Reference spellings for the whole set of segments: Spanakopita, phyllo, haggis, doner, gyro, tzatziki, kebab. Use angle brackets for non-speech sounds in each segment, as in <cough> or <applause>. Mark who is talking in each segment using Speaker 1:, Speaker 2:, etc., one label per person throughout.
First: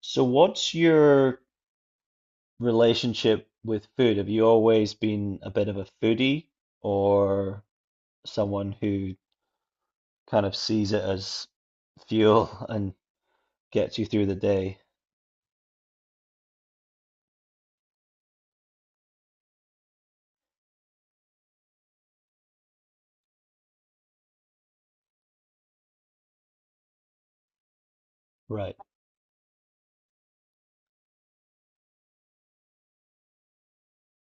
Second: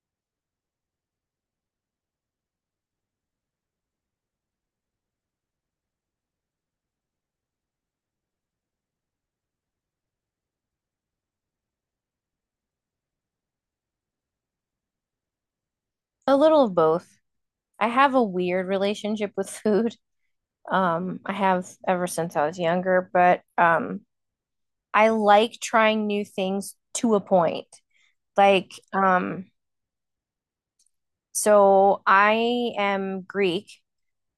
Speaker 1: So what's your relationship with food? Have you always been a bit of a foodie or someone who kind of sees it as fuel <laughs> and gets you through the day?
Speaker 2: A little of both. I have a weird relationship with <laughs> food. I have ever since I was younger, but I like trying new things to a point. Like,
Speaker 1: Right,
Speaker 2: um, so I am Greek,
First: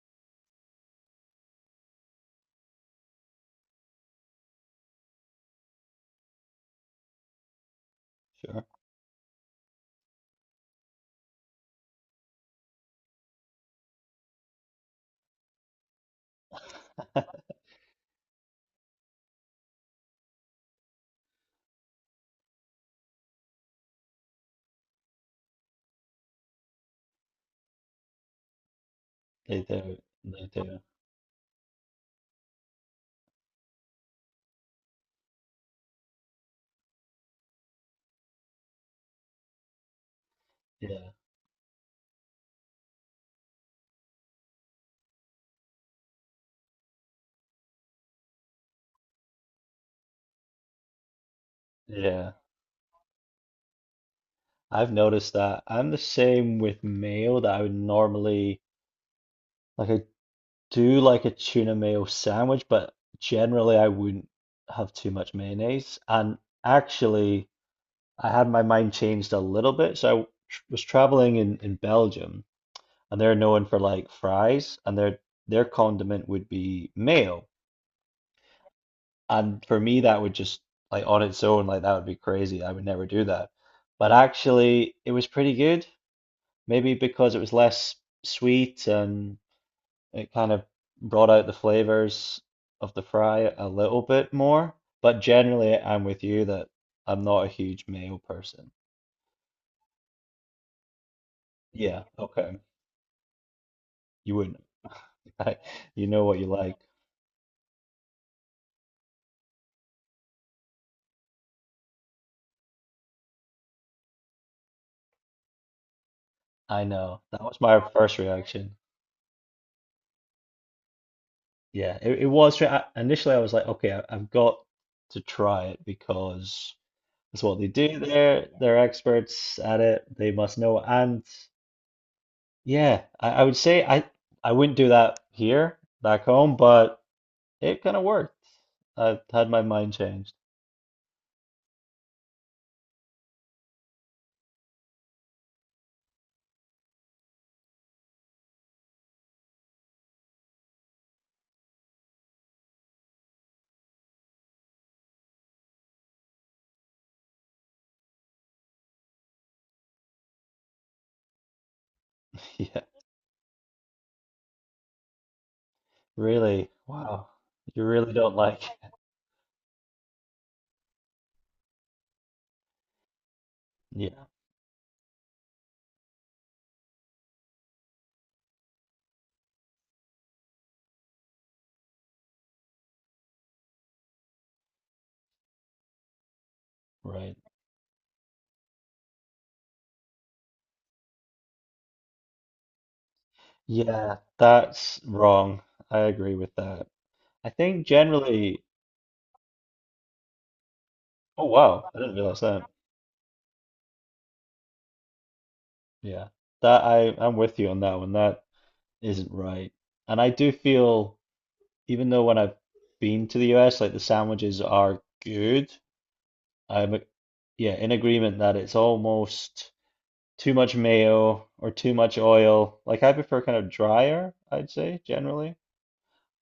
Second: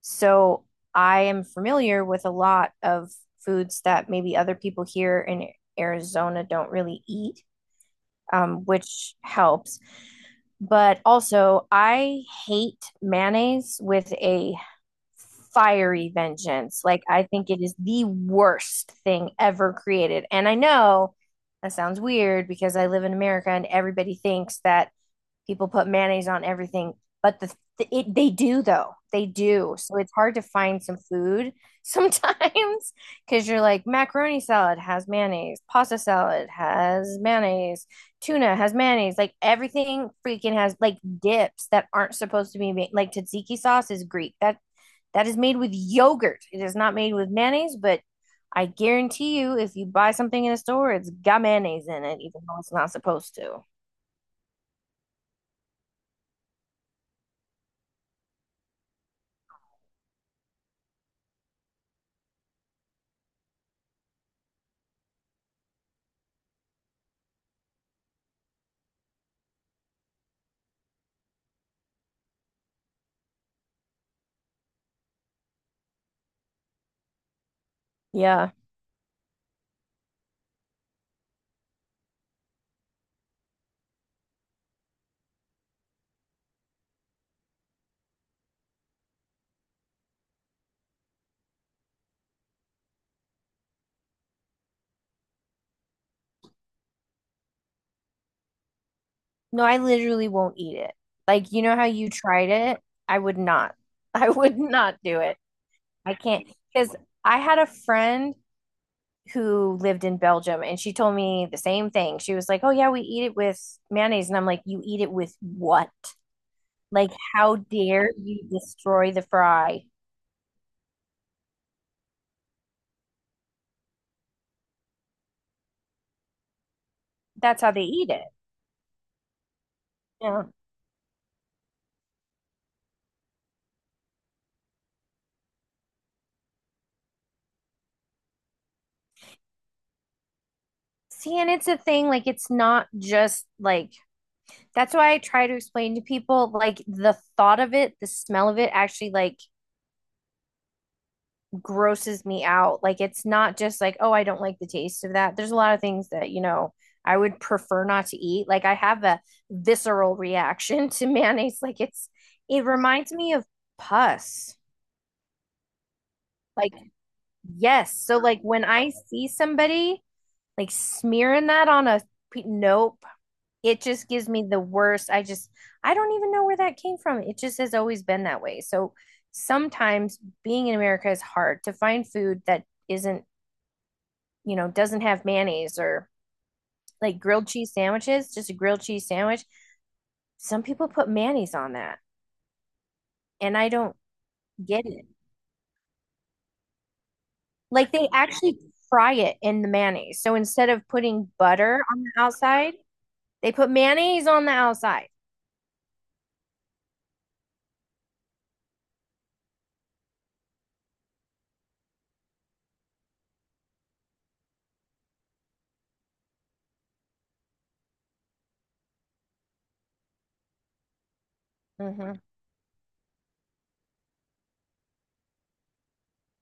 Speaker 2: so I am familiar with a lot of foods that maybe other people here in Arizona don't really eat,
Speaker 1: sure.
Speaker 2: which helps. But also, I hate mayonnaise with a fiery vengeance. Like, I
Speaker 1: <laughs>
Speaker 2: think it is the worst thing ever created. And I know that sounds weird because I live in America and everybody thinks that people put mayonnaise on everything but they do, though, they
Speaker 1: They
Speaker 2: do, so
Speaker 1: do.
Speaker 2: it's hard to
Speaker 1: They do.
Speaker 2: find some food <laughs> sometimes because you're like macaroni salad has mayonnaise, pasta salad has mayonnaise, tuna has mayonnaise, like everything freaking has, like
Speaker 1: Yeah.
Speaker 2: dips that aren't supposed to be made, like tzatziki sauce is Greek, that is made with yogurt, it is not made with mayonnaise. But I guarantee you if you buy something in a store, it's got mayonnaise in it
Speaker 1: Yeah,
Speaker 2: even though it's not supposed to.
Speaker 1: I've noticed that. I'm the same with mayo that I would normally like I do like a tuna mayo sandwich, but generally I wouldn't have too much mayonnaise. And actually, I had my mind changed a little bit. So I was traveling in Belgium, and they're known for like fries, and their condiment would be mayo.
Speaker 2: Yeah.
Speaker 1: And for me, that would just like on its own, like that would be crazy. I would never do that. But actually, it was pretty good. Maybe because it was less sweet and it kind of brought out the flavors of the fry a little bit more, but generally I'm with you that I'm not a huge mayo person.
Speaker 2: No, I literally won't eat it. Like, you know how
Speaker 1: Yeah,
Speaker 2: you tried
Speaker 1: okay.
Speaker 2: it? I would not. <laughs> I
Speaker 1: You
Speaker 2: would
Speaker 1: wouldn't.
Speaker 2: not do it.
Speaker 1: <laughs> I, you
Speaker 2: I
Speaker 1: know what you
Speaker 2: can't
Speaker 1: like.
Speaker 2: because I had a friend who lived in Belgium and she told me the same thing. She was like, "Oh yeah, we eat it with mayonnaise." And I'm like, "You eat it with what?
Speaker 1: I
Speaker 2: Like,
Speaker 1: know. That
Speaker 2: how
Speaker 1: was my
Speaker 2: dare
Speaker 1: first
Speaker 2: you
Speaker 1: reaction.
Speaker 2: destroy the fry?"
Speaker 1: Yeah, it was. Initially, I was like, okay, I've got to try it because that's what
Speaker 2: That's
Speaker 1: they
Speaker 2: how they
Speaker 1: do
Speaker 2: eat it.
Speaker 1: there. They're experts at it. They
Speaker 2: Yeah.
Speaker 1: must know. And yeah, I would say I wouldn't do that here back home, but it kind of worked. I've had my mind changed. <laughs>
Speaker 2: See, and it's a thing, like it's not just like that's why I try to explain to people, like the thought of it, the smell of it actually like grosses me out. Like it's not just like, oh, I don't like the taste of that. There's a lot of things that, I would prefer not to eat. Like I have a visceral reaction <laughs> to mayonnaise. Like it's, it
Speaker 1: Yeah,
Speaker 2: reminds me of pus.
Speaker 1: really.
Speaker 2: Like
Speaker 1: Wow. You
Speaker 2: yes.
Speaker 1: really
Speaker 2: So
Speaker 1: don't
Speaker 2: like
Speaker 1: like.
Speaker 2: when
Speaker 1: <laughs>
Speaker 2: I see somebody like smearing that on a nope, it just
Speaker 1: Yeah,
Speaker 2: gives me the worst. I just, I don't even know where that came from. It just has always been that way. So sometimes being in America is hard to find food that isn't, you know, doesn't have mayonnaise, or like
Speaker 1: right.
Speaker 2: grilled cheese sandwiches, just a grilled cheese sandwich. Some people put mayonnaise on that, and I don't
Speaker 1: Yeah,
Speaker 2: get
Speaker 1: that's
Speaker 2: it.
Speaker 1: wrong. I agree with that. I think
Speaker 2: Like they actually
Speaker 1: generally.
Speaker 2: fry it in the mayonnaise. So instead of putting
Speaker 1: Oh,
Speaker 2: butter
Speaker 1: wow. I
Speaker 2: on
Speaker 1: didn't
Speaker 2: the
Speaker 1: realize that.
Speaker 2: outside, they put mayonnaise on the outside.
Speaker 1: Yeah, that I I'm with you on that one. That isn't right. And I do feel, even though when I've been to the US, like the sandwiches are good. I'm, yeah, in agreement that it's almost. Too much mayo or too
Speaker 2: Hmm.
Speaker 1: much oil. Like I prefer kind of drier, I'd say generally,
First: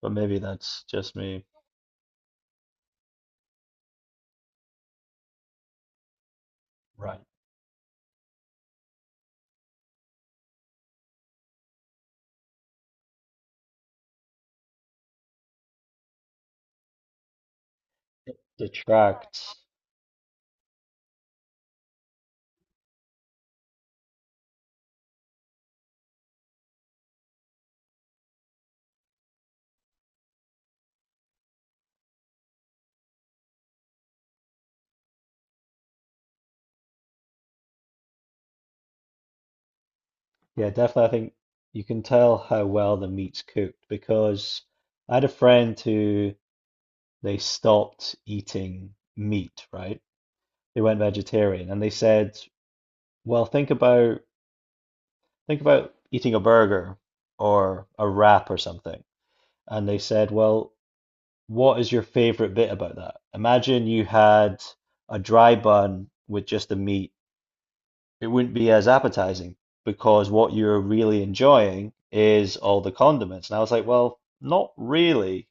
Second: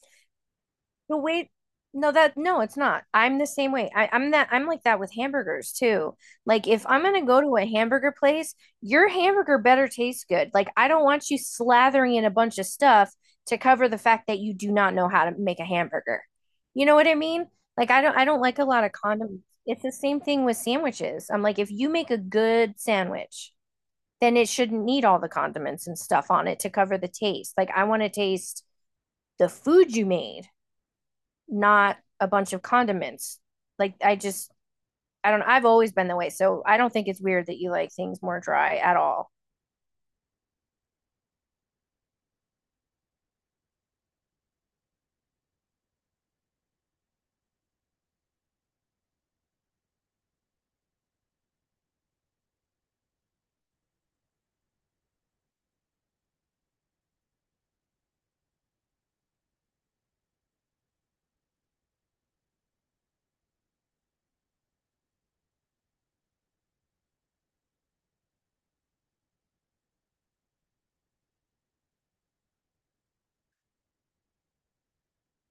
Speaker 1: but maybe that's just
Speaker 2: The
Speaker 1: me.
Speaker 2: wait, no, that, no, it's not. I'm the same way. I'm like that with hamburgers too. Like if I'm
Speaker 1: Right.
Speaker 2: gonna go to a hamburger place, your hamburger better taste good. Like I don't want you slathering in a bunch of stuff to cover the fact that you do not know how to make a hamburger. You know what I mean? Like I don't I
Speaker 1: It
Speaker 2: don't like a lot of condiments.
Speaker 1: detracts.
Speaker 2: It's the same thing with sandwiches. I'm like, if you make a good sandwich, then it shouldn't need all the condiments and stuff on it to cover the taste. Like I want to taste the food you made, not a bunch of condiments. Like I just, I don't I've always been that way. So I don't think it's weird that you like things more dry at all.
Speaker 1: Yeah, definitely. I think you can tell how well the meat's cooked because I had a friend who they stopped eating meat, right? They went vegetarian and they said, well, think about eating a burger or a wrap or something. And they said, well, what is your favorite bit about that? Imagine you had a dry bun with just the meat. It wouldn't be as appetizing because what you're really enjoying is all the condiments. And I was like, well, not really.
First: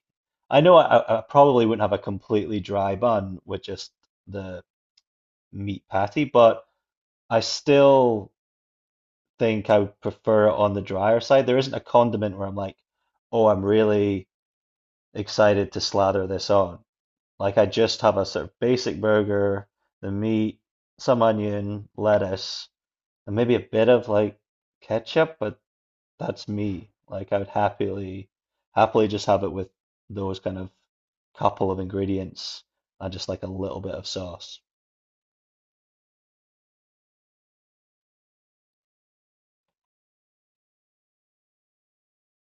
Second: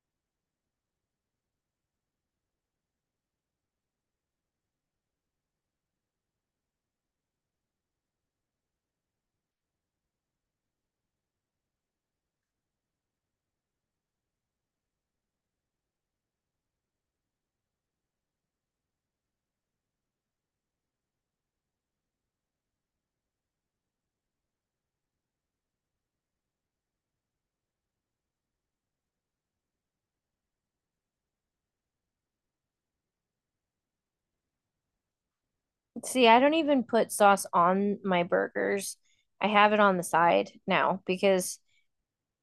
Speaker 1: I know I probably wouldn't have a completely dry bun with just the meat patty, but I still think I would prefer it on the drier side. There isn't a condiment where I'm like, oh, I'm really excited to slather this on. Like I just have a sort of basic burger, the meat, some onion, lettuce, and maybe a bit of like ketchup, but that's me. Like I would happily just have it with those kind of couple of ingredients and just like a little bit of sauce.
Speaker 2: See, I don't even put sauce on my burgers. I have it on the side now because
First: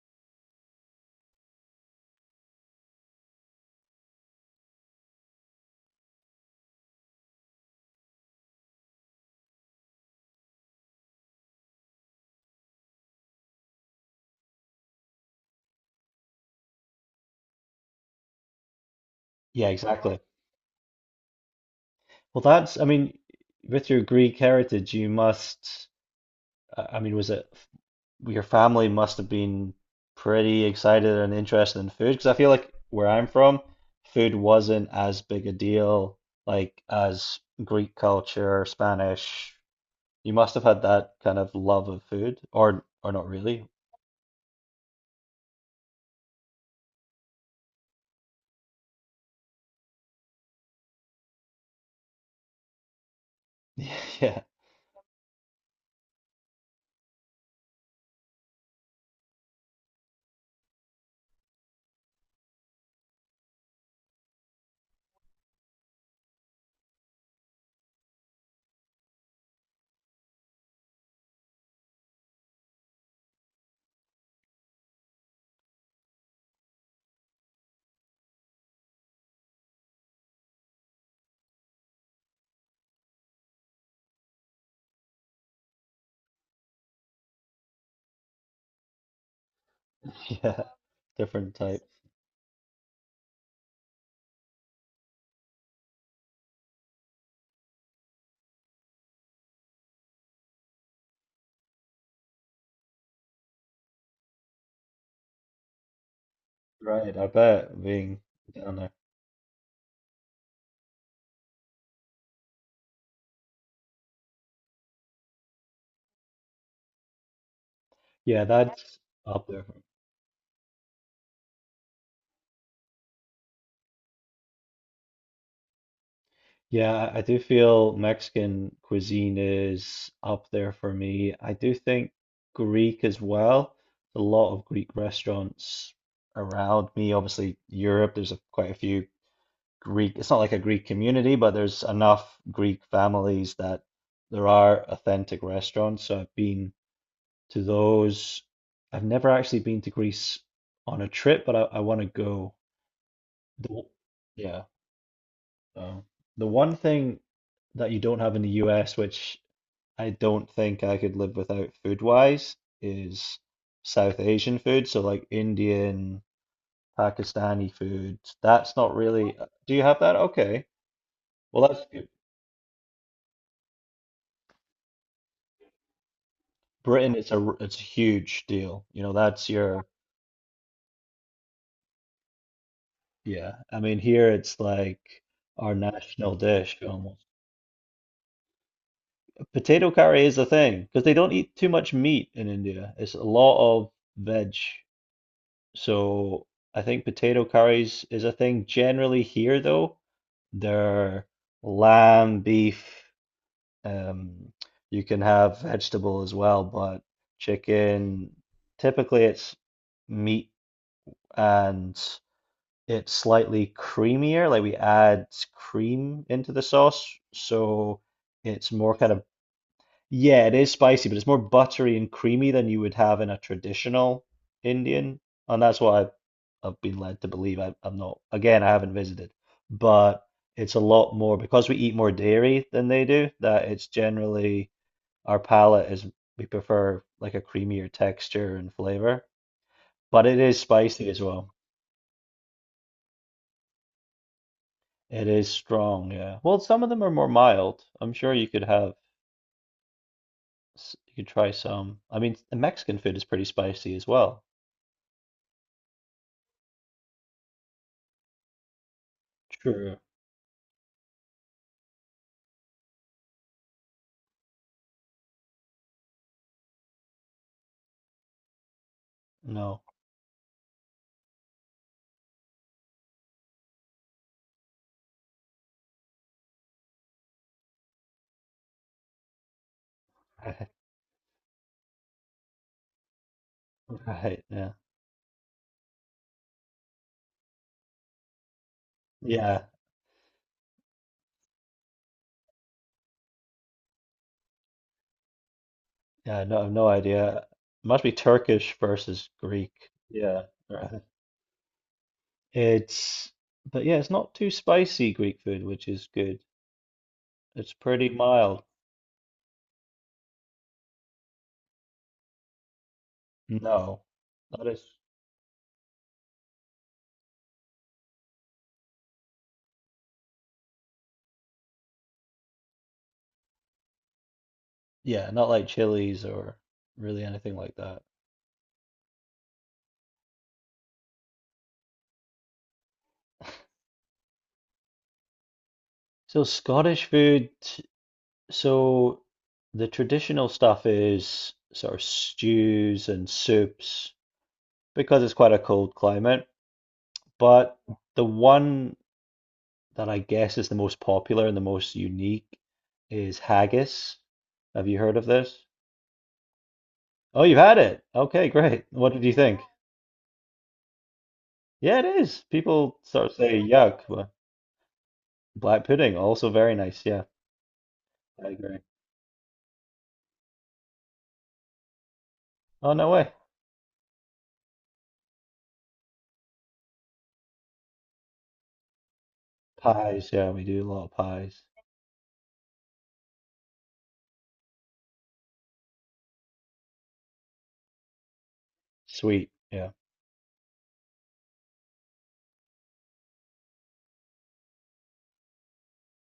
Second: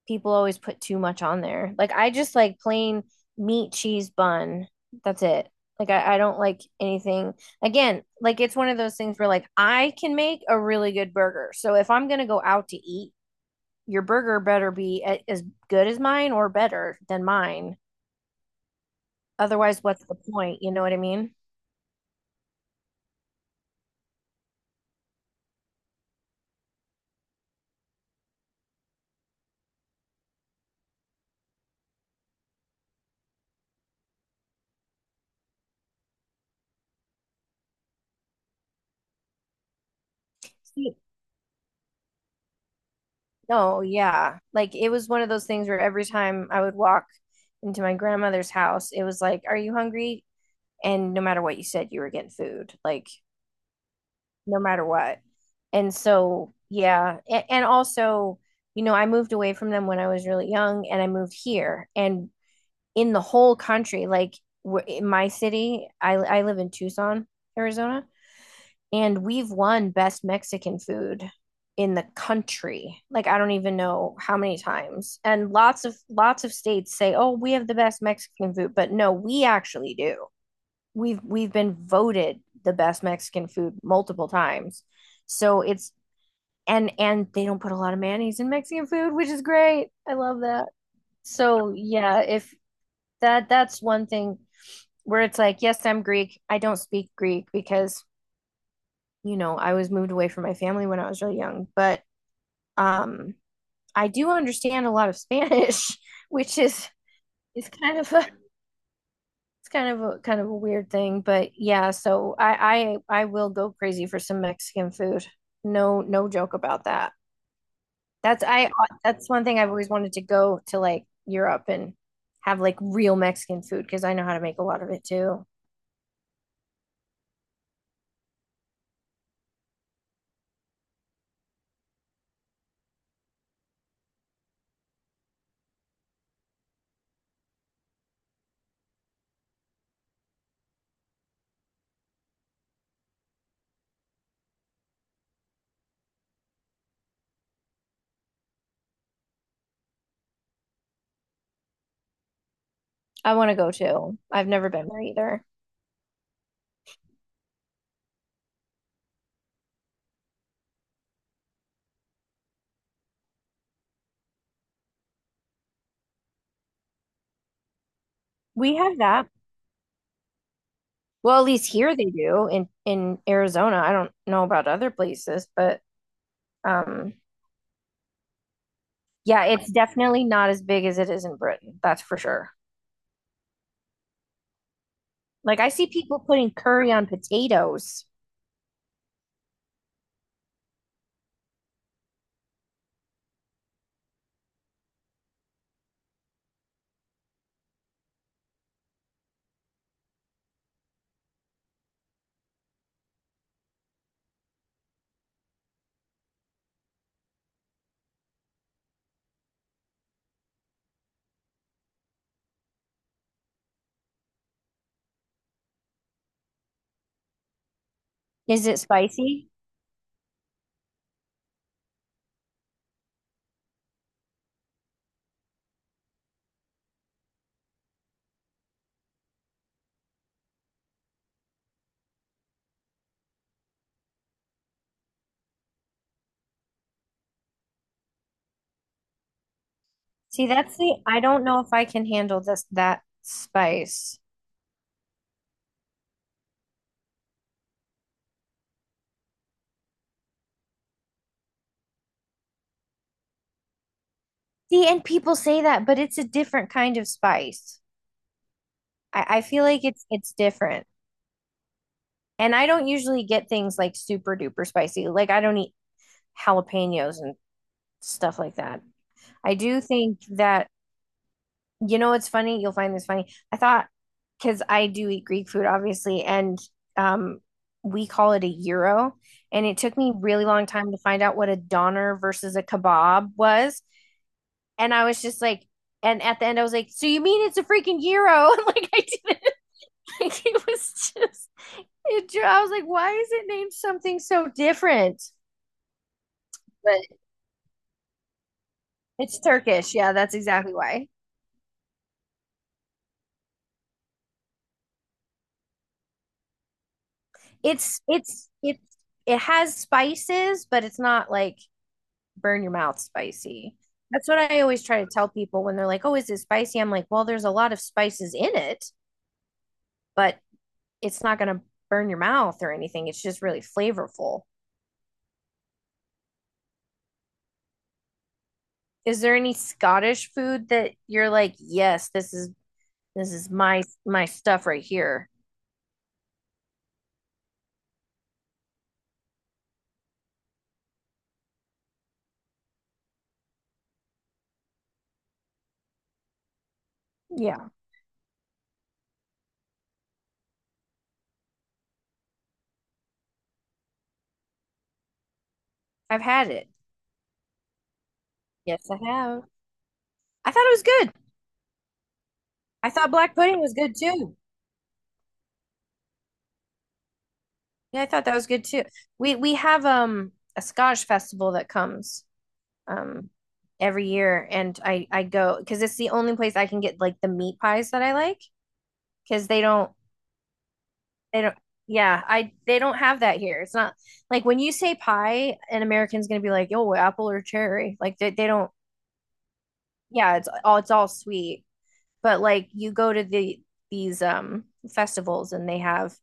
Speaker 2: people always put too much on there. Like I just like plain meat, cheese, bun. That's it. Like I don't like anything. Again, like it's one of those things where like I can make a really good burger. So if I'm gonna go out to eat, your burger better be as good as mine or better than mine.
Speaker 1: Yeah,
Speaker 2: Otherwise, what's the
Speaker 1: exactly.
Speaker 2: point? You know what I mean?
Speaker 1: Well, that's, I mean, with your Greek heritage, you must, I mean, was it your family must have been pretty excited and interested in food because I feel like where I'm from, food wasn't as big a deal like as Greek culture, Spanish. You must have had
Speaker 2: See.
Speaker 1: that kind of love of food, or not really.
Speaker 2: No, yeah. Like it was one of those things where every time I would walk into my grandmother's house, it was like, are you hungry? And no matter what you said, you were getting food, like
Speaker 1: <laughs> Yeah,
Speaker 2: no matter what. And so, yeah. And also, you know, I moved away from them when I was really young and I moved here. And in the whole country, like in my city, I live in Tucson, Arizona, and we've won best Mexican food in the country. Like I don't even know how many times. And lots of states say, "Oh, we have the best Mexican food," but no, we actually do. We've been voted the best Mexican food multiple times. So it's, and they don't put a lot of mayonnaise in Mexican food, which is great. I love
Speaker 1: yeah,
Speaker 2: that.
Speaker 1: different
Speaker 2: So
Speaker 1: type.
Speaker 2: yeah, if that's one thing where it's like, yes, I'm Greek. I don't speak Greek because you know, I was moved away from my family when I was really young, but um, I do understand a lot of <laughs> Spanish, which is
Speaker 1: Right, I
Speaker 2: is
Speaker 1: bet
Speaker 2: kind of a,
Speaker 1: being
Speaker 2: it's
Speaker 1: down there.
Speaker 2: kind of a, weird thing. But yeah, so I will go crazy for some Mexican food. No joke about that.
Speaker 1: Yeah,
Speaker 2: That's I
Speaker 1: that's
Speaker 2: that's one
Speaker 1: up
Speaker 2: thing
Speaker 1: there.
Speaker 2: I've always wanted to go to like Europe and have like real Mexican food because I know how to make a lot of it too.
Speaker 1: Yeah, I do feel Mexican cuisine is up there for me. I do think Greek as well. A lot of Greek restaurants around me. Obviously, Europe, there's a, quite a few Greek. It's not like a Greek community, but there's enough Greek families that there are authentic restaurants. So I've been to those. I've never actually been to Greece on a trip, but I want to go.
Speaker 2: I want to go
Speaker 1: The-
Speaker 2: too. I've
Speaker 1: Yeah.
Speaker 2: never been there either.
Speaker 1: Oh. The one thing that you don't have in the US, which I don't think I could live without food wise, is South Asian food. So, like Indian, Pakistani food. That's
Speaker 2: We
Speaker 1: not
Speaker 2: have that.
Speaker 1: really. Do you have that? Okay.
Speaker 2: Well, at
Speaker 1: Well,
Speaker 2: least
Speaker 1: that's
Speaker 2: here they
Speaker 1: good.
Speaker 2: do in Arizona. I don't know about other places, but um,
Speaker 1: Britain, it's a huge deal. You know,
Speaker 2: yeah,
Speaker 1: that's
Speaker 2: it's
Speaker 1: your
Speaker 2: definitely not as big as it is in Britain. That's for sure.
Speaker 1: yeah. I mean, here it's like
Speaker 2: Like I
Speaker 1: our
Speaker 2: see people
Speaker 1: national
Speaker 2: putting
Speaker 1: dish
Speaker 2: curry on
Speaker 1: almost.
Speaker 2: potatoes.
Speaker 1: Potato curry is a thing because they don't eat too much meat in India. It's a lot of veg. So I think potato curries is a thing generally here, though. They're lamb, beef. Um, you can have vegetable as well, but chicken, typically it's meat and it's slightly creamier. Like we add cream into the sauce, so
Speaker 2: Is
Speaker 1: it's
Speaker 2: it
Speaker 1: more kind of
Speaker 2: spicy?
Speaker 1: yeah, it is spicy, but it's more buttery and creamy than you would have in a traditional Indian, and that's what I've been led to believe. I'm not, again, I haven't visited, but it's a lot more because we eat more dairy than they do. That it's generally our palate is we prefer like a creamier texture and flavor, but it
Speaker 2: See,
Speaker 1: is
Speaker 2: that's the,
Speaker 1: spicy as
Speaker 2: I don't
Speaker 1: well.
Speaker 2: know if I can handle this that spice.
Speaker 1: It is strong, yeah. Well, some of them are more mild. I'm sure you could have, you could try some. I mean, the Mexican food is pretty spicy as well.
Speaker 2: See, and people say that, but it's a different kind of spice. I feel like
Speaker 1: True.
Speaker 2: it's different. And I don't usually get things like super duper spicy. Like I don't eat jalapenos and stuff like that. I do
Speaker 1: No. <laughs>
Speaker 2: think that, you know, it's funny. You'll find this funny. I thought, because I do eat Greek food, obviously, and um, we call it a gyro. And it took me really
Speaker 1: Right.
Speaker 2: long time to find out what a doner versus a kebab was.
Speaker 1: Right. Yeah.
Speaker 2: And I was just like, and at the end, I was like, so you mean it's a freaking gyro? <laughs> Like, I didn't,
Speaker 1: Yeah.
Speaker 2: <laughs> like, it was just, it, I was like, why is it named something so different?
Speaker 1: Yeah. No, I have no
Speaker 2: But
Speaker 1: idea. Must be Turkish versus
Speaker 2: it's
Speaker 1: Greek.
Speaker 2: Turkish. Yeah, that's
Speaker 1: Yeah.
Speaker 2: exactly
Speaker 1: Right.
Speaker 2: why.
Speaker 1: It's, but yeah, it's not too spicy Greek food, which is good. It's pretty mild.
Speaker 2: It's it has spices, but it's not like burn your mouth spicy.
Speaker 1: No.
Speaker 2: That's what I
Speaker 1: Not as,
Speaker 2: always try to tell people when they're like, "Oh, is it spicy?" I'm like, "Well, there's a lot of spices in it, but it's not going to burn your mouth or anything. It's just really flavorful."
Speaker 1: yeah, not like chilies or really anything like that.
Speaker 2: Is there any Scottish food that you're like, "Yes, this is, this is my my stuff right here."
Speaker 1: So Scottish food, so the traditional stuff is sort of stews and soups because it's quite a cold climate.
Speaker 2: Yeah,
Speaker 1: But the one that I guess is the most popular and the most unique is haggis. Have you heard of this?
Speaker 2: I've had it.
Speaker 1: Oh, you've had it. Okay, great.
Speaker 2: Yes, I
Speaker 1: What did you
Speaker 2: have.
Speaker 1: think?
Speaker 2: I thought it was good.
Speaker 1: Yeah, it is.
Speaker 2: I
Speaker 1: People
Speaker 2: thought
Speaker 1: sort of
Speaker 2: black
Speaker 1: say
Speaker 2: pudding was good
Speaker 1: yuck, but
Speaker 2: too.
Speaker 1: black pudding also very nice. Yeah,
Speaker 2: Yeah, I thought that was
Speaker 1: I
Speaker 2: good
Speaker 1: agree.
Speaker 2: too. We have um, a Scottish festival that comes
Speaker 1: Oh, no
Speaker 2: um,
Speaker 1: way.
Speaker 2: every year and I go because it's the only place I can get like the meat pies that I like because they don't
Speaker 1: Pies. Yeah, we do a lot of
Speaker 2: they don't
Speaker 1: pies.
Speaker 2: yeah, I, they don't have that here. It's not like when you say pie, an American's gonna be like, "Oh, apple or cherry." Like they don't,
Speaker 1: Sweet. Yeah.
Speaker 2: yeah, it's all, it's all sweet. But like you go to the, these um, festivals and they have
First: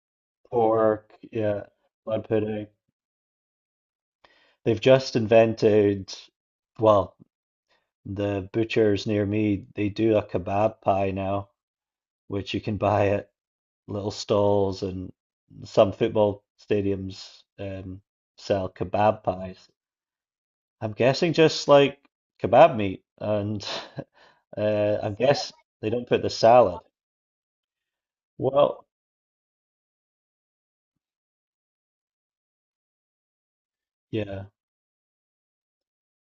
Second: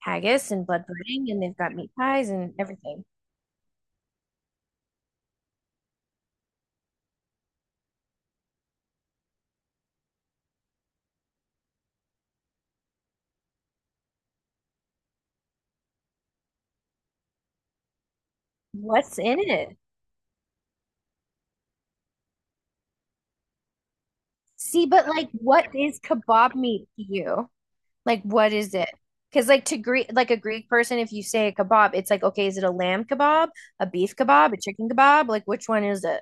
Speaker 2: haggis and blood
Speaker 1: Pork.
Speaker 2: pudding and they've
Speaker 1: Yeah.
Speaker 2: got meat
Speaker 1: Blood
Speaker 2: pies and
Speaker 1: pudding.
Speaker 2: everything.
Speaker 1: They've just invented, well, the butchers near me, they do a kebab pie now, which you can buy at little stalls, and some football stadiums sell
Speaker 2: What's
Speaker 1: kebab
Speaker 2: in
Speaker 1: pies.
Speaker 2: it?
Speaker 1: I'm guessing just like kebab meat, and <laughs>
Speaker 2: See, but
Speaker 1: I
Speaker 2: like,
Speaker 1: guess
Speaker 2: what
Speaker 1: they
Speaker 2: is
Speaker 1: don't put the
Speaker 2: kebab
Speaker 1: salad.
Speaker 2: meat to you? Like, what is
Speaker 1: Well,
Speaker 2: it? Because like to Greek, like a Greek person, if you say a kebab, it's like, okay, is it a lamb kebab, a beef
Speaker 1: yeah,
Speaker 2: kebab, a chicken kebab? Like, which one is it?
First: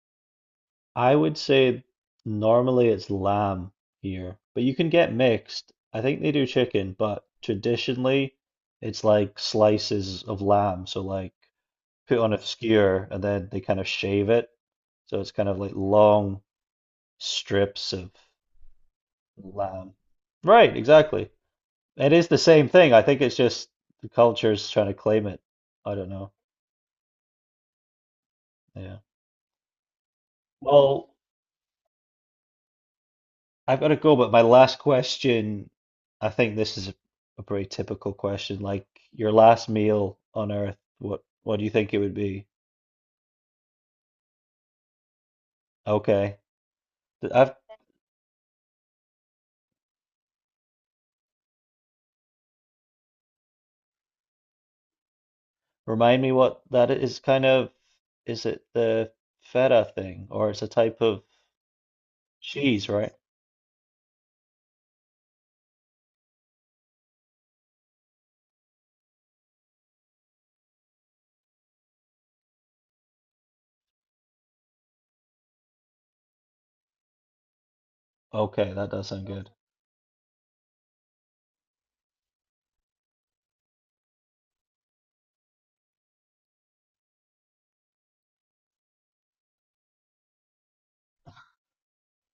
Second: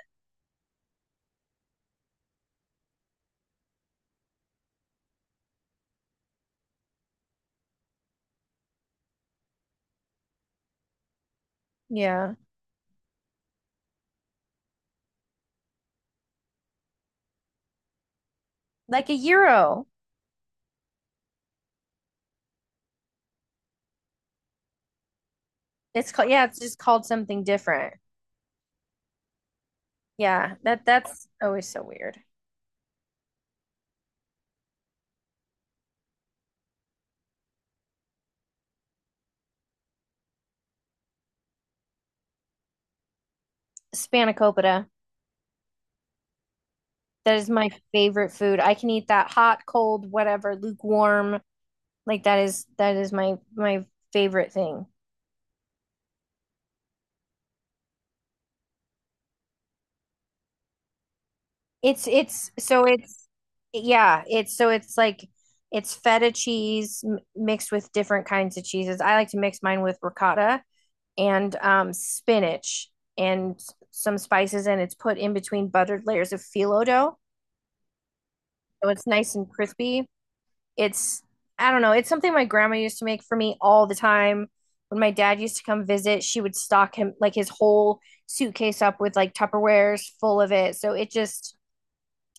Speaker 1: I would say normally it's lamb here, but you can get mixed. I think they do chicken, but traditionally it's like slices of lamb. So like put on
Speaker 2: Yeah,
Speaker 1: a skewer and then they kind of shave it. So it's kind of like long strips of
Speaker 2: like a gyro.
Speaker 1: lamb. Right, exactly. It is the same thing. I think it's just the culture's trying to claim it. I don't
Speaker 2: It's called,
Speaker 1: know.
Speaker 2: yeah, it's just called something different.
Speaker 1: Yeah.
Speaker 2: Yeah, that
Speaker 1: Well,
Speaker 2: that's always so weird.
Speaker 1: I've got to go, but my last question, I think this is a pretty typical question. Like your last meal on Earth, what do you think it would be?
Speaker 2: Spanakopita.
Speaker 1: Okay. Th-
Speaker 2: That is my favorite food. I can eat that hot, cold, whatever, lukewarm. Like that is, that is my my favorite thing.
Speaker 1: remind me what that is kind of, is it the feta thing or it's a type of
Speaker 2: It's it's so
Speaker 1: cheese, right?
Speaker 2: it's yeah, it's so it's like it's feta cheese mixed with different kinds of cheeses. I like to mix mine with ricotta and um, spinach and some spices and it's put in between buttered layers of phyllo dough.
Speaker 1: Okay, that
Speaker 2: So
Speaker 1: does
Speaker 2: it's
Speaker 1: sound
Speaker 2: nice
Speaker 1: good.
Speaker 2: and crispy. It's, I don't know, it's something my grandma used to make for me all the time. When my dad used to come visit, she would stock him like his whole suitcase up with like Tupperwares full of it. So it just,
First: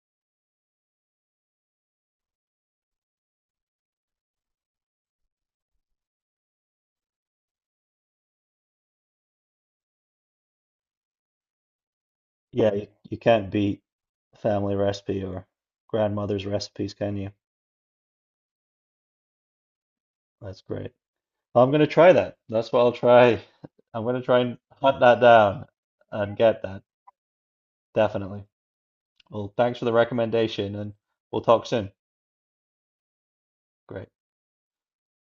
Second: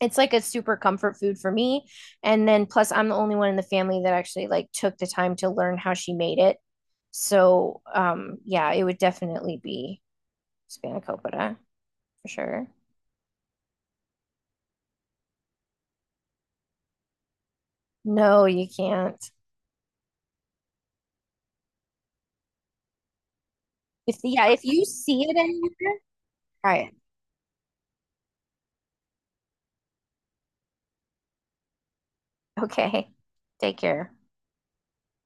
Speaker 2: it's like a super comfort food for me. And then plus I'm the only one in the family that actually like took the time to learn how she made it. So um, yeah, it would definitely be spanakopita for sure.
Speaker 1: Yeah, you can't beat family recipe or grandmother's recipes, can you?
Speaker 2: No, you can't.
Speaker 1: That's great. Well, I'm gonna try that. That's what I'll try. I'm
Speaker 2: If
Speaker 1: gonna try
Speaker 2: yeah,
Speaker 1: and
Speaker 2: if you
Speaker 1: hunt that
Speaker 2: see it
Speaker 1: down
Speaker 2: anywhere,
Speaker 1: and get
Speaker 2: try
Speaker 1: that,
Speaker 2: it.
Speaker 1: definitely. Well, thanks for the recommendation and we'll talk soon.
Speaker 2: Okay. Take
Speaker 1: Great.
Speaker 2: care.